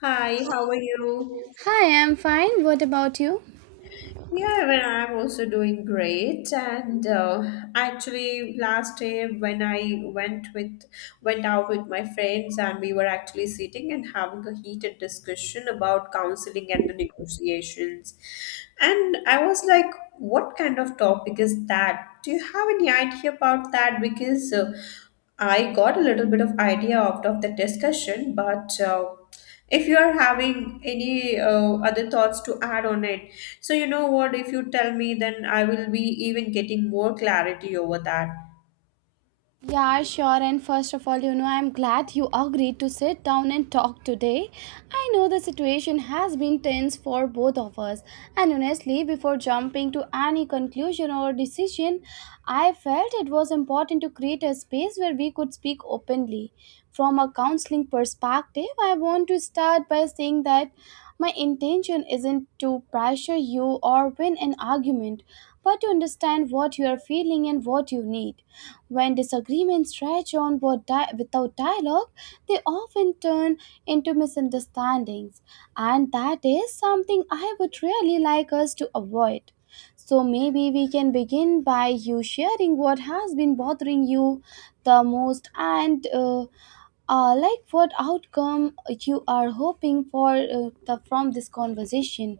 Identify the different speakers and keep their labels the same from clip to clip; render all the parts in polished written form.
Speaker 1: Hi, how are you?
Speaker 2: Hi, I'm fine. What about you?
Speaker 1: Yeah, well, I'm also doing great. And actually, last day when I went out with my friends, and we were actually sitting and having a heated discussion about counseling and the negotiations. And I was like, "What kind of topic is that? Do you have any idea about that?" Because I got a little bit of idea out of the discussion, but if you are having any other thoughts to add on it so you know what if you tell me then I will be even getting more clarity over that.
Speaker 2: Yeah, sure. And first of all, I'm glad you agreed to sit down and talk today. I know the situation has been tense for both of us. And honestly, before jumping to any conclusion or decision, I felt it was important to create a space where we could speak openly. From a counseling perspective, I want to start by saying that my intention isn't to pressure you or win an argument, but to understand what you are feeling and what you need. When disagreements stretch on without dialogue, they often turn into misunderstandings, and that is something I would really like us to avoid. So maybe we can begin by you sharing what has been bothering you the most, and like what outcome you are hoping for from this conversation.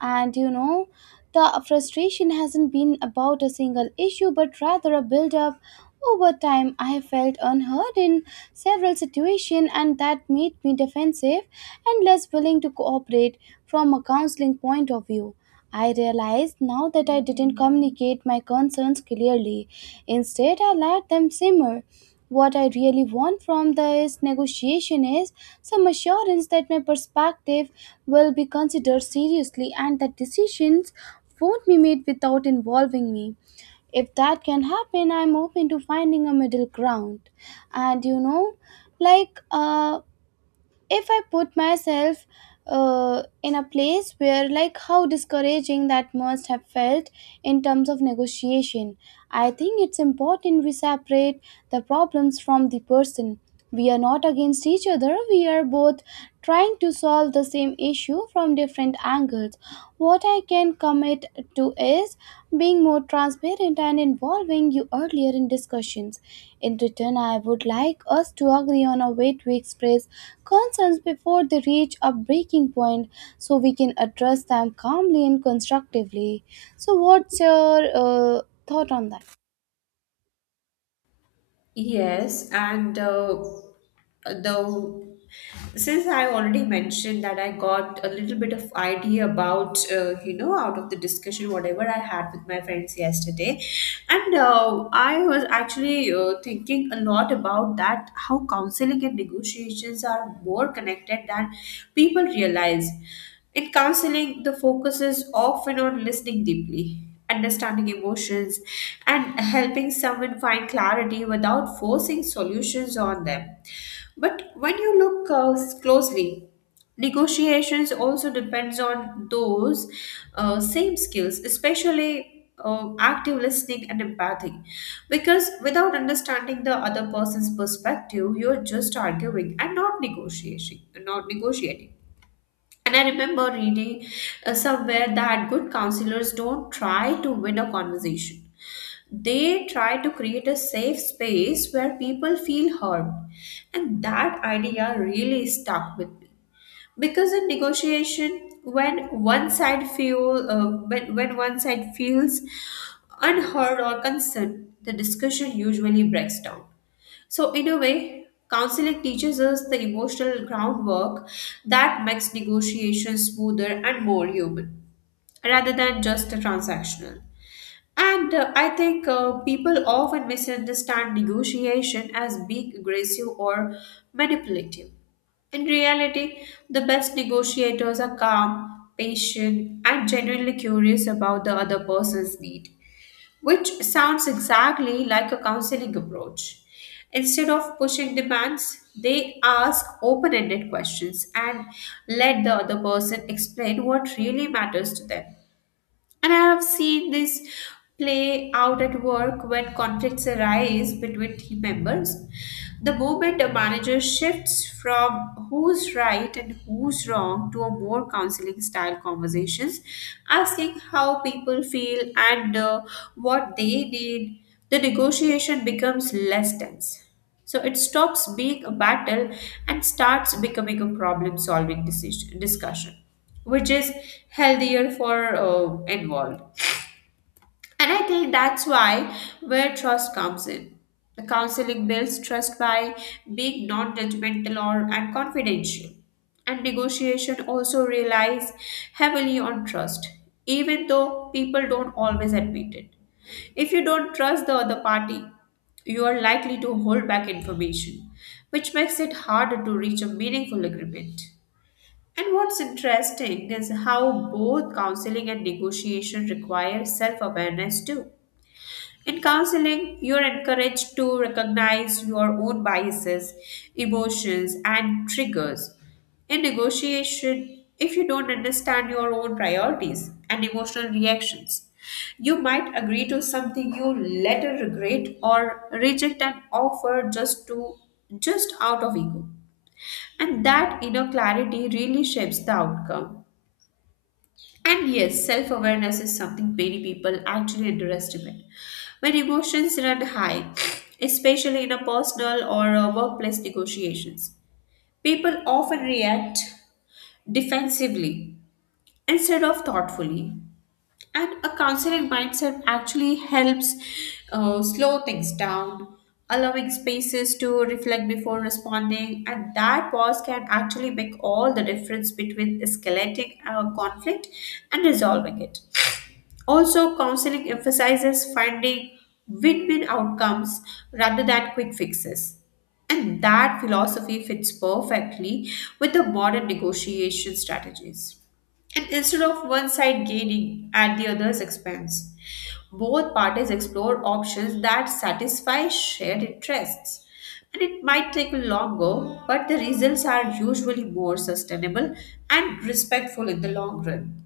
Speaker 2: And the frustration hasn't been about a single issue but rather a build up over time. I have felt unheard in several situations, and that made me defensive and less willing to cooperate from a counseling point of view. I realized now that I didn't communicate my concerns clearly. Instead, I let them simmer. What I really want from this negotiation is some assurance that my perspective will be considered seriously and that decisions won't be made without involving me. If that can happen, I'm open to finding a middle ground. And like if I put myself in a place where, like, how discouraging that must have felt in terms of negotiation. I think it's important we separate the problems from the person. We are not against each other. We are both trying to solve the same issue from different angles. What I can commit to is being more transparent and involving you earlier in discussions. In return, I would like us to agree on a way to express concerns before they reach a breaking point so we can address them calmly and constructively. So, what's your thought on that?
Speaker 1: Yes, and the since I already mentioned that I got a little bit of idea about out of the discussion whatever I had with my friends yesterday, and I was actually thinking a lot about that how counseling and negotiations are more connected than people realize. In counseling, the focus is often on listening deeply, understanding emotions, and helping someone find clarity without forcing solutions on them. But when you look closely, negotiations also depends on those same skills, especially active listening and empathy. Because without understanding the other person's perspective, you're just arguing and not negotiating. And I remember reading somewhere that good counselors don't try to win a conversation. They try to create a safe space where people feel heard. And that idea really stuck with me. Because in negotiation, when one side feels unheard or concerned, the discussion usually breaks down. So, in a way, counseling teaches us the emotional groundwork that makes negotiations smoother and more human rather than just transactional. And I think people often misunderstand negotiation as being aggressive or manipulative. In reality, the best negotiators are calm, patient, and genuinely curious about the other person's need, which sounds exactly like a counseling approach. Instead of pushing demands, they ask open ended questions and let the other person explain what really matters to them. And I have seen this play out at work when conflicts arise between team members. The moment a manager shifts from who's right and who's wrong to a more counseling style conversations, asking how people feel and what they need, the negotiation becomes less tense. So it stops being a battle and starts becoming a problem solving decision discussion which is healthier for involved. And I think that's why where trust comes in. The counseling builds trust by being non-judgmental or and confidential. And negotiation also relies heavily on trust, even though people don't always admit it. If you don't trust the other party, you are likely to hold back information, which makes it harder to reach a meaningful agreement. And what's interesting is how both counseling and negotiation require self awareness too. In counseling, you're encouraged to recognize your own biases, emotions, and triggers. In negotiation, if you don't understand your own priorities and emotional reactions, you might agree to something you later regret or reject an offer just out of ego. And that inner clarity really shapes the outcome. And yes, self awareness is something many people actually underestimate. When emotions run high, especially in a personal or a workplace negotiations, people often react defensively instead of thoughtfully. And a considerate mindset actually helps slow things down, allowing spaces to reflect before responding. And that pause can actually make all the difference between escalating a conflict and resolving it. Also, counseling emphasizes finding win win outcomes rather than quick fixes. And that philosophy fits perfectly with the modern negotiation strategies. And instead of one side gaining at the other's expense, both parties explore options that satisfy shared interests. And it might take longer, but the results are usually more sustainable and respectful in the long run.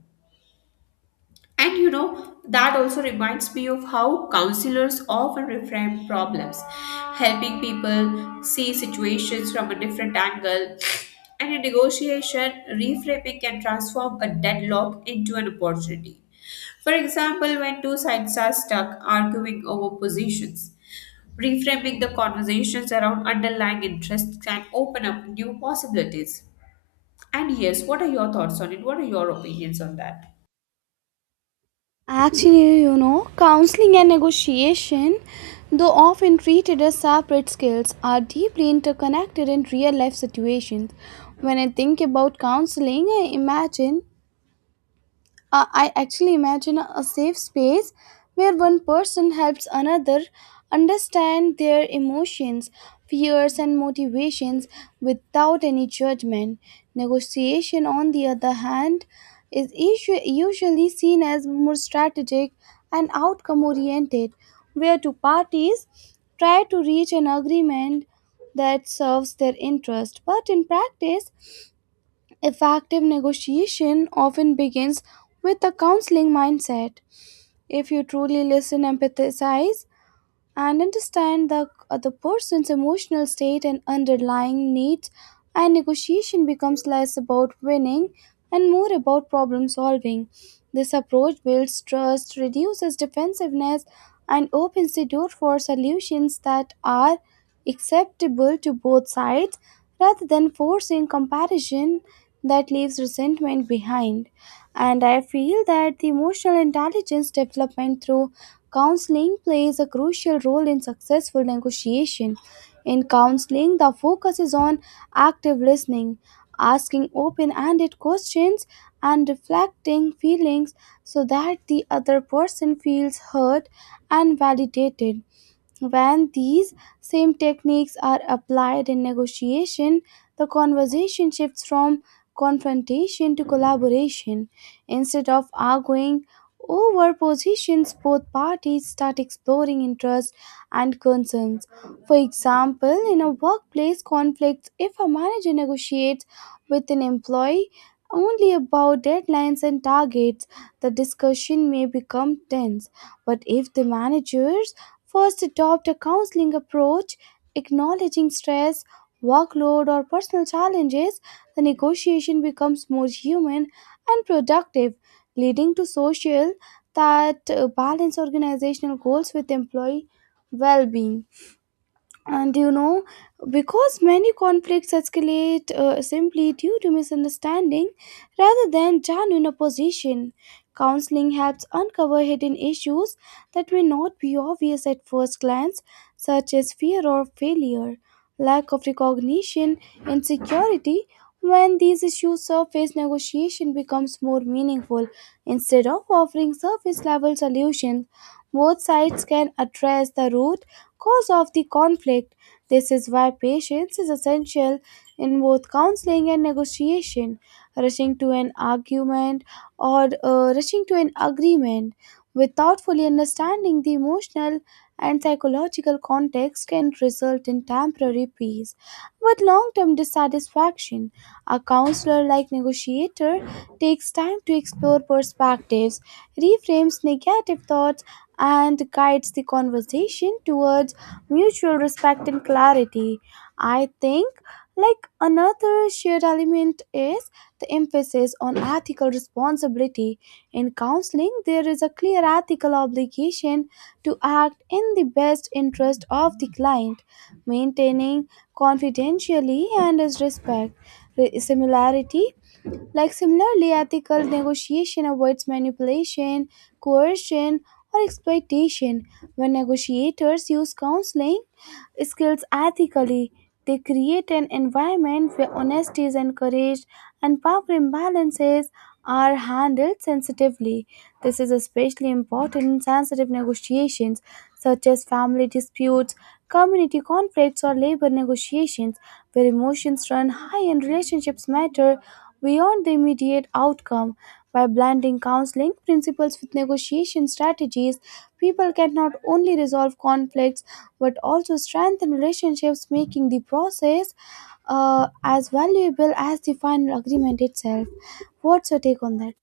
Speaker 1: And you know, that also reminds me of how counselors often reframe problems, helping people see situations from a different angle. And in negotiation, reframing can transform a deadlock into an opportunity. For example, when two sides are stuck arguing over positions, reframing the conversations around underlying interests can open up new possibilities. And yes, what are your thoughts on it? What are your opinions on that?
Speaker 2: Actually, counseling and negotiation, though often treated as separate skills, are deeply interconnected in real life situations. When I think about counseling, I actually imagine a safe space where one person helps another understand their emotions, fears, and motivations without any judgment. Negotiation, on the other hand, is usually seen as more strategic and outcome oriented, where two parties try to reach an agreement that serves their interest. But in practice, effective negotiation often begins with a counseling mindset. If you truly listen, empathize, and understand the other person's emotional state and underlying needs, and negotiation becomes less about winning and more about problem solving. This approach builds trust, reduces defensiveness, and opens the door for solutions that are acceptable to both sides, rather than forcing comparison that leaves resentment behind. And I feel that the emotional intelligence development through counseling plays a crucial role in successful negotiation. In counseling, the focus is on active listening, asking open ended questions, and reflecting feelings so that the other person feels heard and validated. When these same techniques are applied in negotiation, the conversation shifts from confrontation to collaboration. Instead of arguing over positions, both parties start exploring interests and concerns. For example, in a workplace conflict, if a manager negotiates with an employee only about deadlines and targets, the discussion may become tense. But if the manager first, adopt a counseling approach, acknowledging stress, workload, or personal challenges, the negotiation becomes more human and productive, leading to social that balance organizational goals with employee well being. And because many conflicts escalate simply due to misunderstanding rather than genuine opposition, counseling helps uncover hidden issues that may not be obvious at first glance, such as fear or failure, lack of recognition, insecurity. When these issues surface, negotiation becomes more meaningful. Instead of offering surface level solutions, both sides can address the root cause of the conflict. This is why patience is essential in both counseling and negotiation. Rushing to an argument, or rushing to an agreement without fully understanding the emotional and psychological context, can result in temporary peace but long term dissatisfaction. A counselor like negotiator takes time to explore perspectives, reframes negative thoughts, and guides the conversation towards mutual respect and clarity. I think, like, another shared element is the emphasis on ethical responsibility. In counseling, there is a clear ethical obligation to act in the best interest of the client, maintaining confidentiality and his respect. Re- Similarity like similarly, ethical negotiation avoids manipulation, coercion, or exploitation. When negotiators use counseling skills ethically, they create an environment where honesty is encouraged and power imbalances are handled sensitively. This is especially important in sensitive negotiations such as family disputes, community conflicts, or labor negotiations, where emotions run high and relationships matter beyond the immediate outcome. By blending counseling principles with negotiation strategies, people can not only resolve conflicts but also strengthen relationships, making the process as valuable as the final agreement itself. What's your take on that?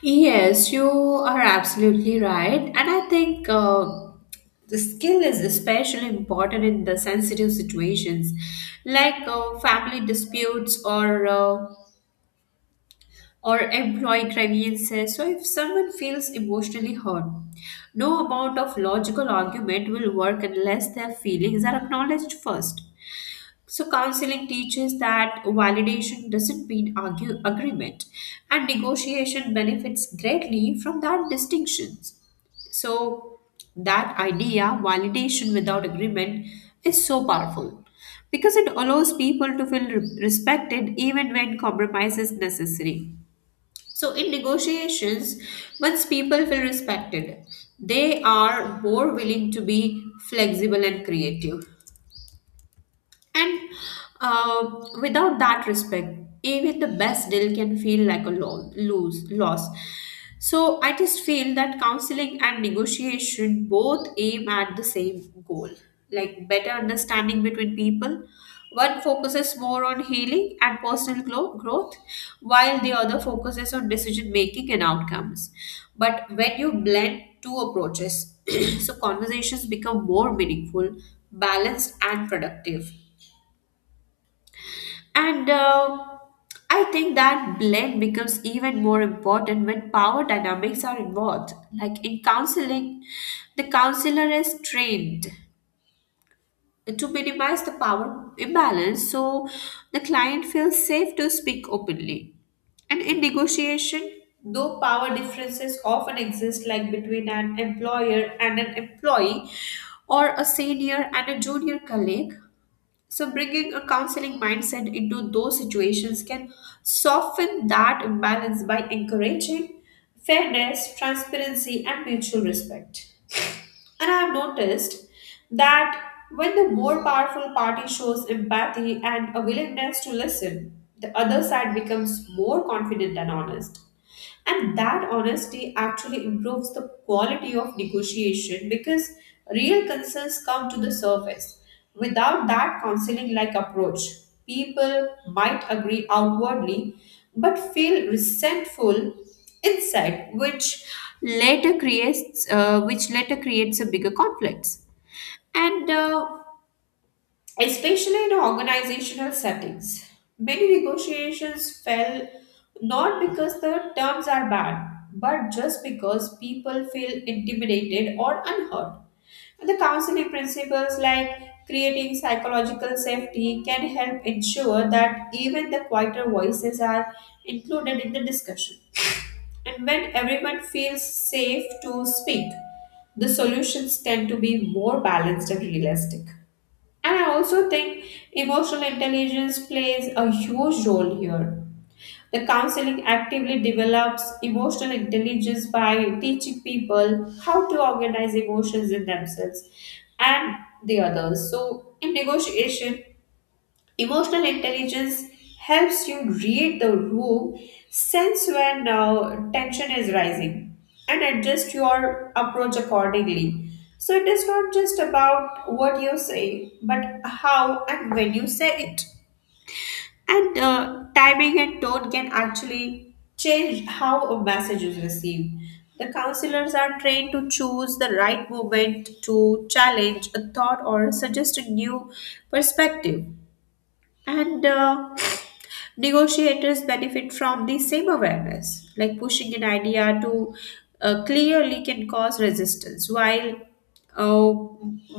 Speaker 1: Yes, you are absolutely right. And I think the skill is especially important in the sensitive situations like family disputes or employee grievances. So if someone feels emotionally hurt, no amount of logical argument will work unless their feelings are acknowledged first. So, counseling teaches that validation doesn't mean argue, agreement, and negotiation benefits greatly from that distinction. So, that idea, validation without agreement, is so powerful because it allows people to feel respected even when compromise is necessary. So, in negotiations, once people feel respected, they are more willing to be flexible and creative. And uh, without that respect, even the best deal can feel like a lo- lose loss. So I just feel that counseling and negotiation both aim at the same goal, like better understanding between people. One focuses more on healing and personal growth, while the other focuses on decision making and outcomes. But when you blend two approaches, so conversations become more meaningful, balanced, and productive. And I think that blend becomes even more important when power dynamics are involved. Like in counseling, the counselor is trained to minimize the power imbalance so the client feels safe to speak openly. And in negotiation, though power differences often exist, like between an employer and an employee, or a senior and a junior colleague, so, bringing a counseling mindset into those situations can soften that imbalance by encouraging fairness, transparency, and mutual respect. And I have noticed that when the more powerful party shows empathy and a willingness to listen, the other side becomes more confident and honest, and that honesty actually improves the quality of negotiation because real concerns come to the surface. Without that counseling like approach, people might agree outwardly but feel resentful inside, which later creates a bigger conflicts, and especially in organizational settings. Many negotiations fell not because the terms are bad, but just because people feel intimidated or unheard. The counseling principles like creating psychological safety can help ensure that even the quieter voices are included in the discussion. And when everyone feels safe to speak, the solutions tend to be more balanced and realistic. And I also think emotional intelligence plays a huge role here. The counseling actively develops emotional intelligence by teaching people how to organize emotions in themselves and the others. So, in negotiation, emotional intelligence helps you read the room, sense when tension is rising, and adjust your approach accordingly. So it is not just about what you say, but how and when you say it. And timing and tone can actually change how a message is received. The counselors are trained to choose the right moment to challenge a thought or suggest a new perspective. And negotiators benefit from the same awareness, like pushing an idea to clearly can cause resistance while uh,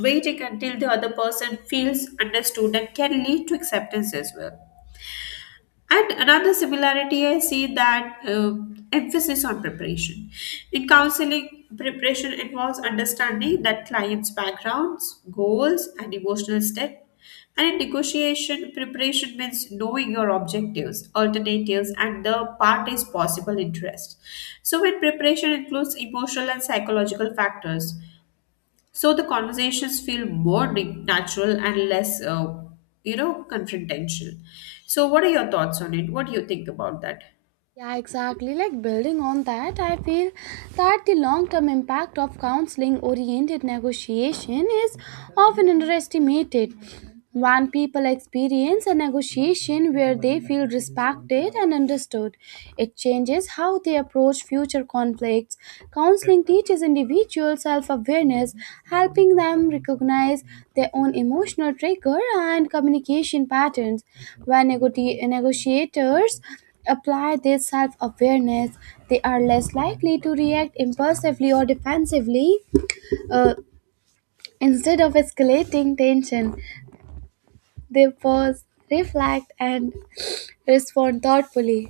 Speaker 1: waiting until the other person feels understood and can lead to acceptance as well. And another similarity I see that emphasis on preparation. In counseling, preparation involves understanding that client's backgrounds, goals, and emotional state. And in negotiation, preparation means knowing your objectives, alternatives, and the party's possible interests. So, when preparation includes emotional and psychological factors, so the conversations feel more natural and less confrontational. So what are your thoughts on it? What do you think about that?
Speaker 2: Yeah, exactly. Like, building on that, I feel that the long term impact of counseling oriented negotiation is often underestimated. When people experience a negotiation where they feel respected and understood, it changes how they approach future conflicts. Counseling teaches individuals self awareness, helping them recognize their own emotional trigger and communication patterns. When negotiators apply this self awareness, they are less likely to react impulsively or defensively. Uh, Instead of escalating tension, they pause, reflect, and respond thoughtfully.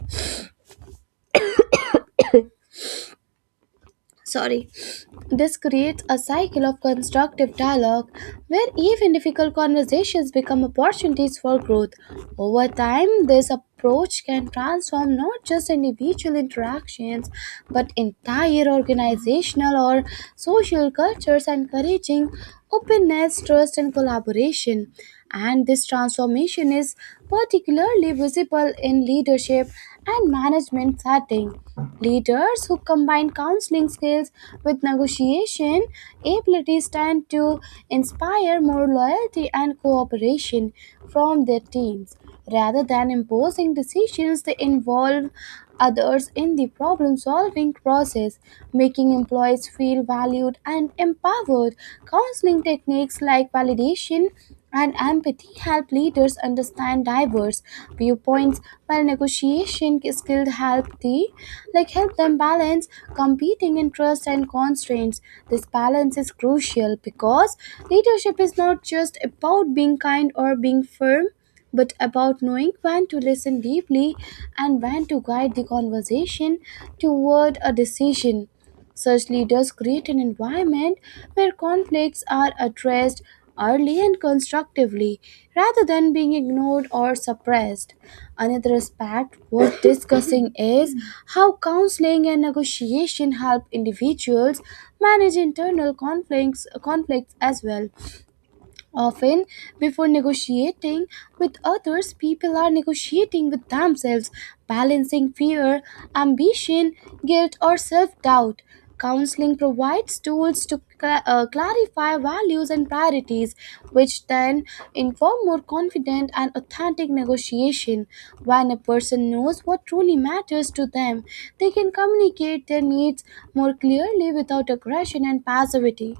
Speaker 2: Sorry. This creates a cycle of constructive dialogue where even difficult conversations become opportunities for growth. Over time, this approach can transform not just individual interactions but entire organizational or social cultures, encouraging openness, trust, and collaboration. And this transformation is particularly visible in leadership and management setting. Leaders who combine counseling skills with negotiation abilities tend to inspire more loyalty and cooperation from their teams. Rather than imposing decisions, they involve others in the problem solving process, making employees feel valued and empowered. Counseling techniques like validation and empathy help leaders understand diverse viewpoints, while negotiation skills help the like help them balance competing interests and constraints. This balance is crucial because leadership is not just about being kind or being firm, but about knowing when to listen deeply and when to guide the conversation toward a decision. Such leaders create an environment where conflicts are addressed early and constructively rather than being ignored or suppressed. Another aspect worth discussing is how counseling and negotiation help individuals manage internal conflicts as well. Often, before negotiating with others, people are negotiating with themselves, balancing fear, ambition, guilt, or self doubt. Counseling provides tools to clarify values and priorities, which then inform more confident and authentic negotiation. When a person knows what truly matters to them, they can communicate their needs more clearly without aggression and passivity.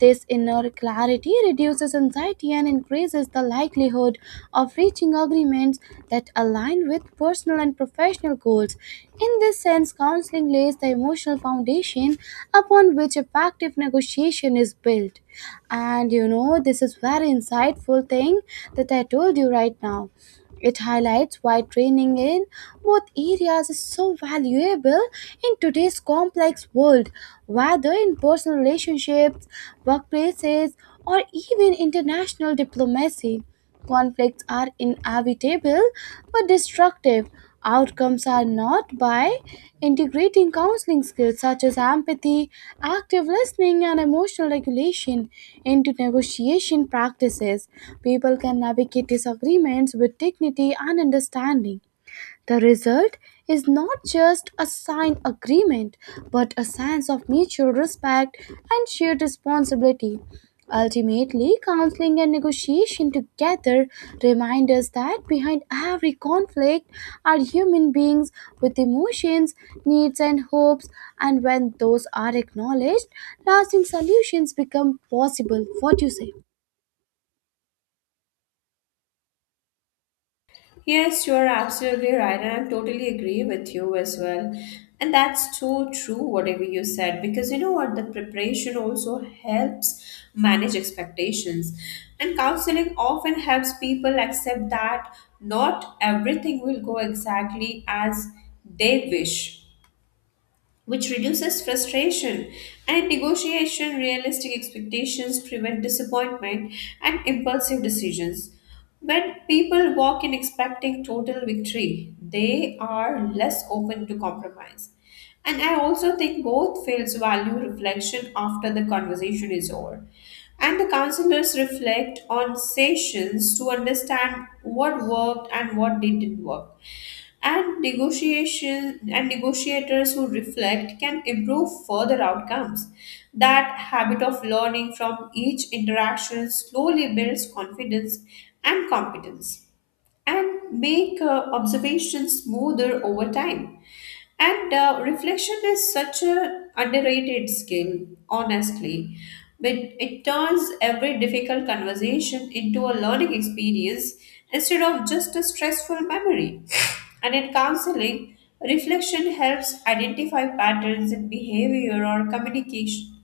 Speaker 2: This inner clarity reduces anxiety and increases the likelihood of reaching agreements that align with personal and professional goals. In this sense, counseling lays the emotional foundation upon which effective negotiation is built. And this is very insightful thing that I told you right now. It highlights why training in both areas is so valuable in today's complex world, whether in personal relationships, workplaces, or even international diplomacy. Conflicts are inevitable but destructive outcomes are not. By integrating counseling skills such as empathy, active listening, and emotional regulation into negotiation practices, people can navigate disagreements with dignity and understanding. The result is not just a signed agreement, but a sense of mutual respect and shared responsibility. Ultimately, counseling and negotiation together remind us that behind every conflict are human beings with emotions, needs, and hopes, and when those are acknowledged, lasting solutions become possible. What do you say?
Speaker 1: Yes, you're absolutely right, and I totally agree with you as well. And that's so true, whatever you said, because you know what, the preparation also helps manage expectations. And counseling often helps people accept that not everything will go exactly as they wish, which reduces frustration, and in negotiation realistic expectations prevent disappointment and impulsive decisions. When people walk in expecting total victory they are less open to compromise, and I also think both fields value reflection after the conversation is over, and the counselors reflect on sessions to understand what worked and what didn't work. And negotiation and negotiators who reflect can improve further outcomes. That habit of learning from each interaction slowly builds confidence and competence and make observations smoother over time. And reflection is such an underrated skill, honestly. But it turns every difficult conversation into a learning experience instead of just a stressful memory. And in counseling, reflection helps identify patterns in behavior or communication.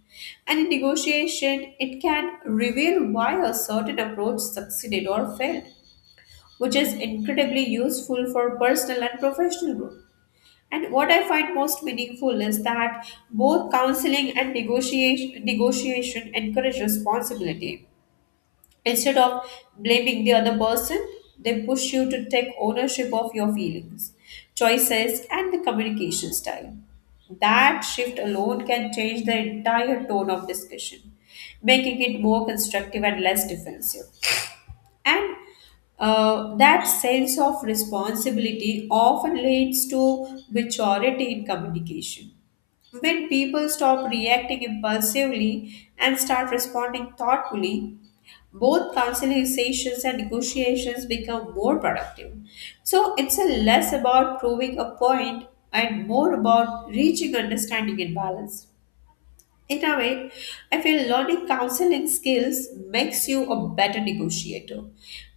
Speaker 1: And in negotiation, it can reveal why a certain approach succeeded or failed, which is incredibly useful for personal and professional growth. And what I find most meaningful is that both counseling and negotiation encourage responsibility. Instead of blaming the other person, they push you to take ownership of your feelings, choices, and the communication style. That shift alone can change the entire tone of discussion, making it more constructive and less defensive. And That sense of responsibility often leads to maturity in communication. When people stop reacting impulsively and start responding thoughtfully, both conciliations and negotiations become more productive. So it's a less about proving a point and more about reaching understanding and balance. In a way, I feel learning counseling skills makes you a better negotiator.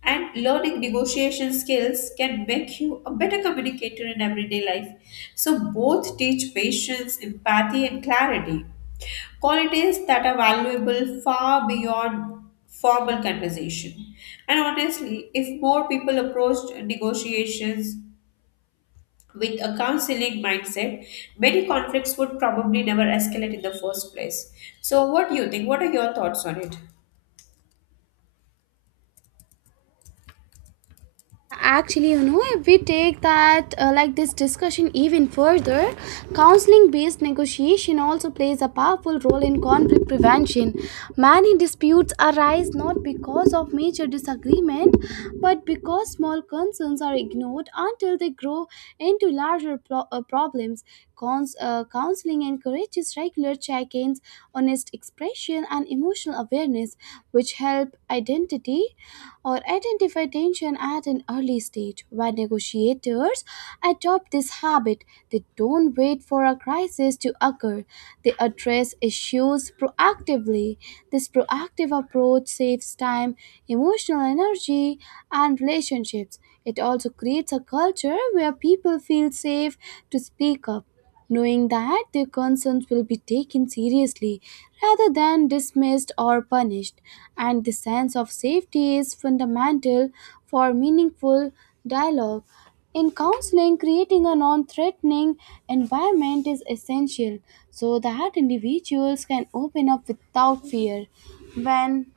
Speaker 1: And learning negotiation skills can make you a better communicator in everyday life. So, both teach patience, empathy, and clarity qualities that are valuable far beyond formal conversation. And honestly, if more people approached negotiations with a counseling mindset, many conflicts would probably never escalate in the first place. So, what do you think? What are your thoughts on it?
Speaker 2: Actually, if we take that like this discussion even further, counseling based negotiation also plays a powerful role in conflict prevention. Many disputes arise not because of major disagreement, but because small concerns are ignored until they grow into larger problems. Counseling encourages regular check ins, honest expression, and emotional awareness, which help identity or identify tension at an early stage. When negotiators adopt this habit, they don't wait for a crisis to occur, they address issues proactively. This proactive approach saves time, emotional energy, and relationships. It also creates a culture where people feel safe to speak up, knowing that their concerns will be taken seriously rather than dismissed or punished. And the sense of safety is fundamental for meaningful dialogue. In counseling, creating a non threatening environment is essential so that individuals can open up without fear. When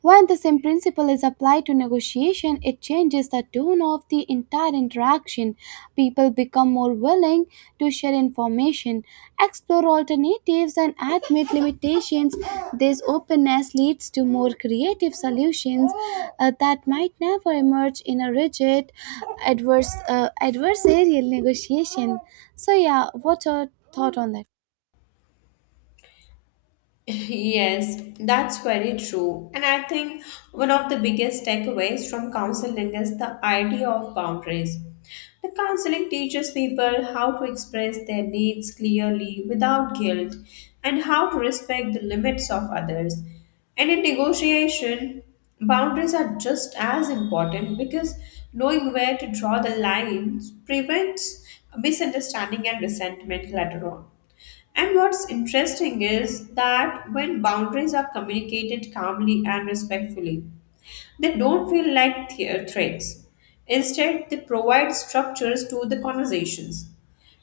Speaker 2: when the same principle is applied to negotiation, it changes the tone of the entire interaction. People become more willing to share information, explore alternatives, and admit limitations. This openness leads to more creative solutions that might never emerge in a rigid adversarial negotiation. So, yeah, what's your thought on that?
Speaker 1: Yes, that's very true. And I think one of the biggest takeaways from counseling is the idea of boundaries. The counseling teaches people how to express their needs clearly without guilt and how to respect the limits of others. And in negotiation, boundaries are just as important because knowing where to draw the lines prevents misunderstanding and resentment later on. And what's interesting is that when boundaries are communicated calmly and respectfully, they don't feel like threats. Instead, they provide structures to the conversations.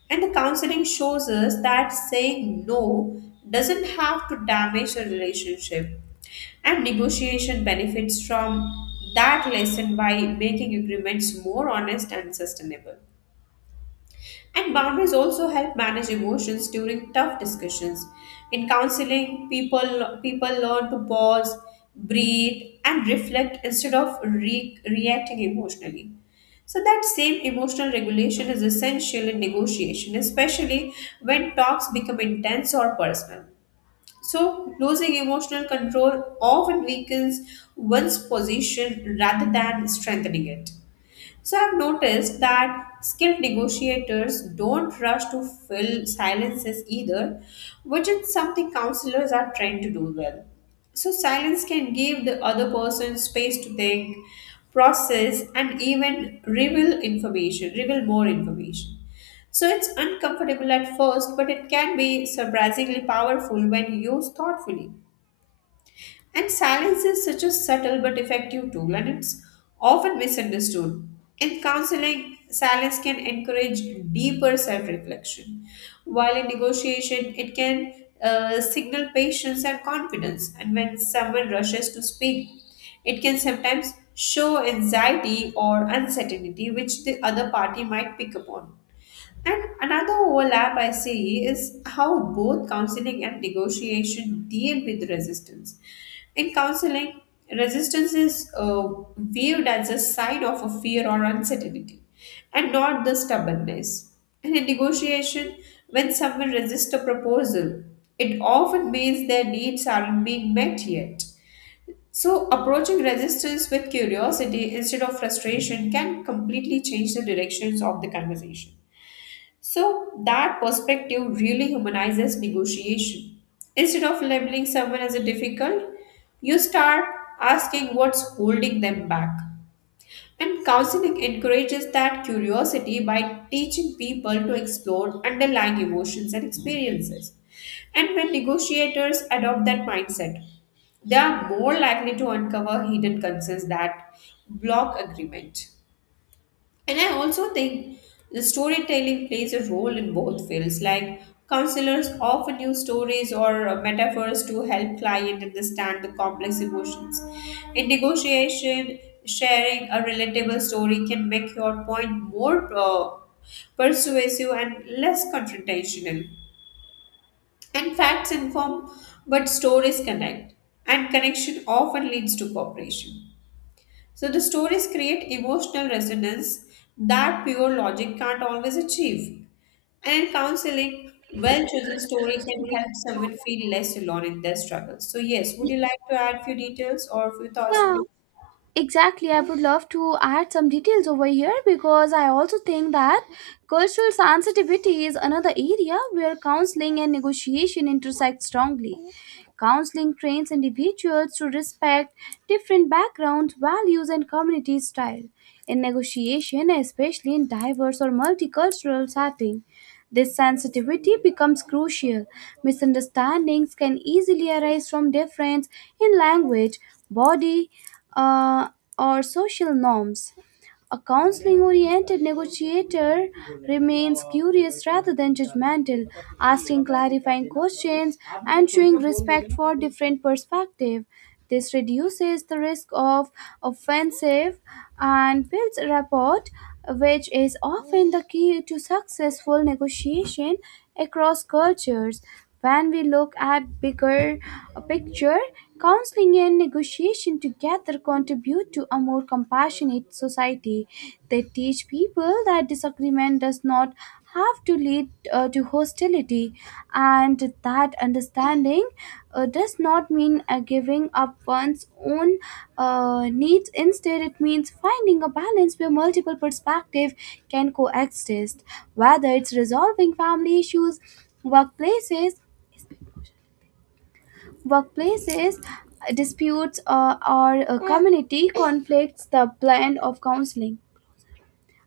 Speaker 1: And the counseling shows us that saying no doesn't have to damage a relationship. And negotiation benefits from that lesson by making agreements more honest and sustainable. And boundaries also help manage emotions during tough discussions. In counseling, people learn to pause, breathe, and reflect instead of reacting emotionally. So that same emotional regulation is essential in negotiation, especially when talks become intense or personal. So losing emotional control often weakens one's position rather than strengthening it. So I've noticed that skilled negotiators don't rush to fill silences either, which is something counselors are trained to do well. So silence can give the other person space to think, process, and even reveal information, reveal more information. So it's uncomfortable at first, but it can be surprisingly powerful when used thoughtfully. And silence is such a subtle but effective tool, and it's often misunderstood. In counseling, silence can encourage deeper self reflection, while in negotiation, it can signal patience and confidence. And when someone rushes to speak, it can sometimes show anxiety or uncertainty, which the other party might pick up on. And another overlap I see is how both counseling and negotiation deal with resistance. In counseling, resistance is viewed as a side of a fear or uncertainty and not the stubbornness. And in negotiation, when someone resists a proposal, it often means their needs aren't being met yet. So, approaching resistance with curiosity instead of frustration can completely change the directions of the conversation. So that perspective really humanizes negotiation. Instead of labeling someone as a difficult, you start asking what's holding them back. And counseling encourages that curiosity by teaching people to explore underlying emotions and experiences. And when negotiators adopt that mindset, they are more likely to uncover hidden concerns that block agreement. And I also think the storytelling plays a role in both fields. Like counselors often use stories or metaphors to help client understand the complex emotions. In negotiation, sharing a relatable story can make your point more persuasive and less confrontational. And facts inform, but stories connect, and connection often leads to cooperation. So the stories create emotional resonance that pure logic can't always achieve. And in counseling, well chosen story can help someone feel less alone in their struggles. So yes, would you like to add few details or few thoughts?
Speaker 2: Yeah, exactly, I would love to add some details over here because I also think that cultural sensitivity is another area where counseling and negotiation intersect strongly. Counseling trains individuals to respect different backgrounds, values, and community style in negotiation, especially in diverse or multicultural setting. This sensitivity becomes crucial. Misunderstandings can easily arise from difference in language, body, uh, or social norms. A counseling oriented negotiator remains curious rather than judgmental, asking clarifying questions and showing respect for different perspectives. This reduces the risk of offensive and builds rapport, which is often the key to successful negotiation across cultures. When we look at bigger picture, counseling and negotiation together contribute to a more compassionate society. They teach people that disagreement does not have to lead to hostility, and that understanding does not mean giving up one's own needs. Instead, it means finding a balance where multiple perspectives can coexist, whether it's resolving family issues, Workplaces, workplaces disputes, or community conflicts. The blend of counseling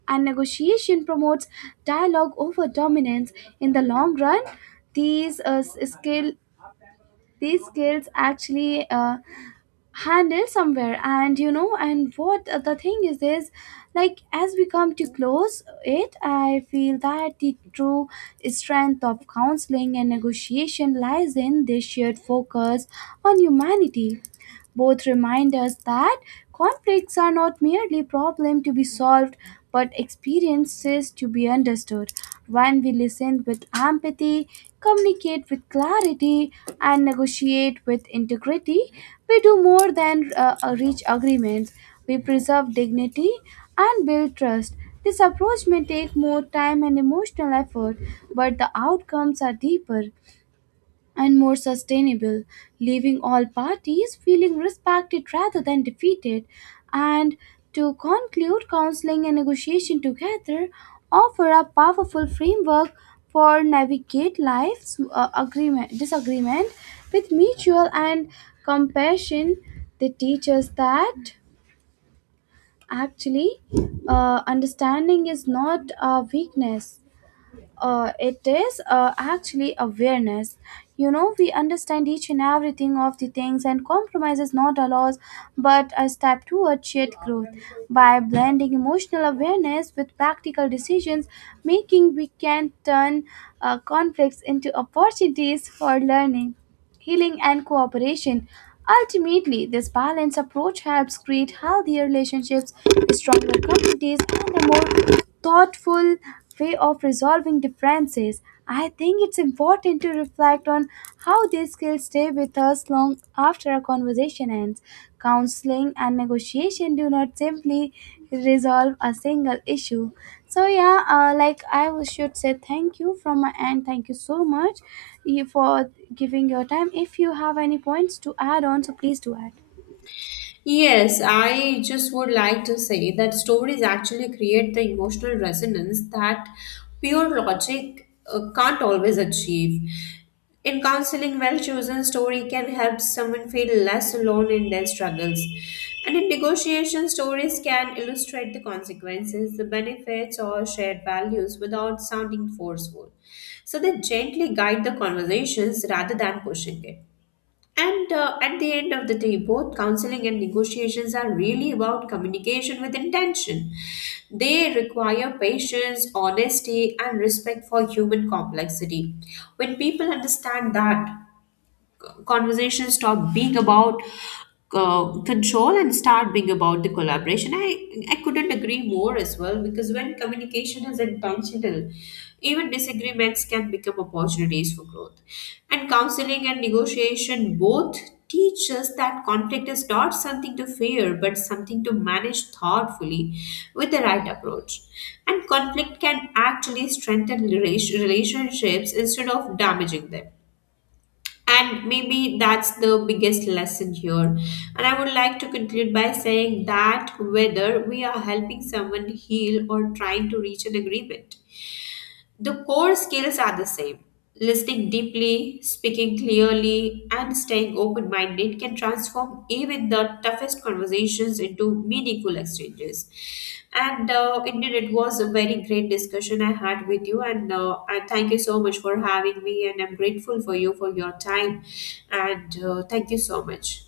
Speaker 2: and negotiation promotes dialogue over dominance. In the long run, these uh, s- skill these skills actually handle somewhere. And and what the thing is, like, as we come to close it, I feel that the true strength of counseling and negotiation lies in this shared focus on humanity. Both remind us that conflicts are not merely problems to be solved but experiences to be understood. When we listen with empathy, communicate with clarity, and negotiate with integrity, we do more than reach agreements. We preserve dignity and build trust. This approach may take more time and emotional effort, but the outcomes are deeper and more sustainable, leaving all parties feeling respected rather than defeated. And to conclude, counseling and negotiation together offer a powerful framework for navigate life's agreement disagreement with mutual and compassion. They teach us that actually understanding is not a weakness, it is actually awareness. We understand each and everything of the things, and compromise is not a loss but a step toward shared growth. By blending emotional awareness with practical decisions making, we can turn conflicts into opportunities for learning, healing, and cooperation. Ultimately, this balanced approach helps create healthier relationships, stronger communities, and a more thoughtful way of resolving differences. I think it's important to reflect on how these skills stay with us long after a conversation ends. Counseling and negotiation do not simply resolve a single issue. So yeah, like should say thank you from my end. Thank you so much you for giving your time. If you have any points to add on, so please do add.
Speaker 1: Yes, I just would like to say that stories actually create the emotional resonance that pure logic can't always achieve. In counseling, well chosen story can help someone feel less alone in their struggles. And in negotiation, stories can illustrate the consequences, the benefits, or shared values without sounding forceful. So they gently guide the conversations rather than pushing it. And At the end of the day, both counseling and negotiations are really about communication with intention. They require patience, honesty, and respect for human complexity. When people understand that, conversations stop being about control and start being about the collaboration. I couldn't agree more as well because when communication is intentional, even disagreements can become opportunities for growth. And counseling and negotiation both teach us that conflict is not something to fear but something to manage thoughtfully with the right approach. And conflict can actually strengthen relationships instead of damaging them. And maybe that's the biggest lesson here. And I would like to conclude by saying that whether we are helping someone heal or trying to reach an agreement, the core skills are the same. Listening deeply, speaking clearly, and staying open minded can transform even the toughest conversations into meaningful exchanges. And Indeed, it was a very great discussion I had with you. And I thank you so much for having me. And I'm grateful for you for your time. And Thank you so much.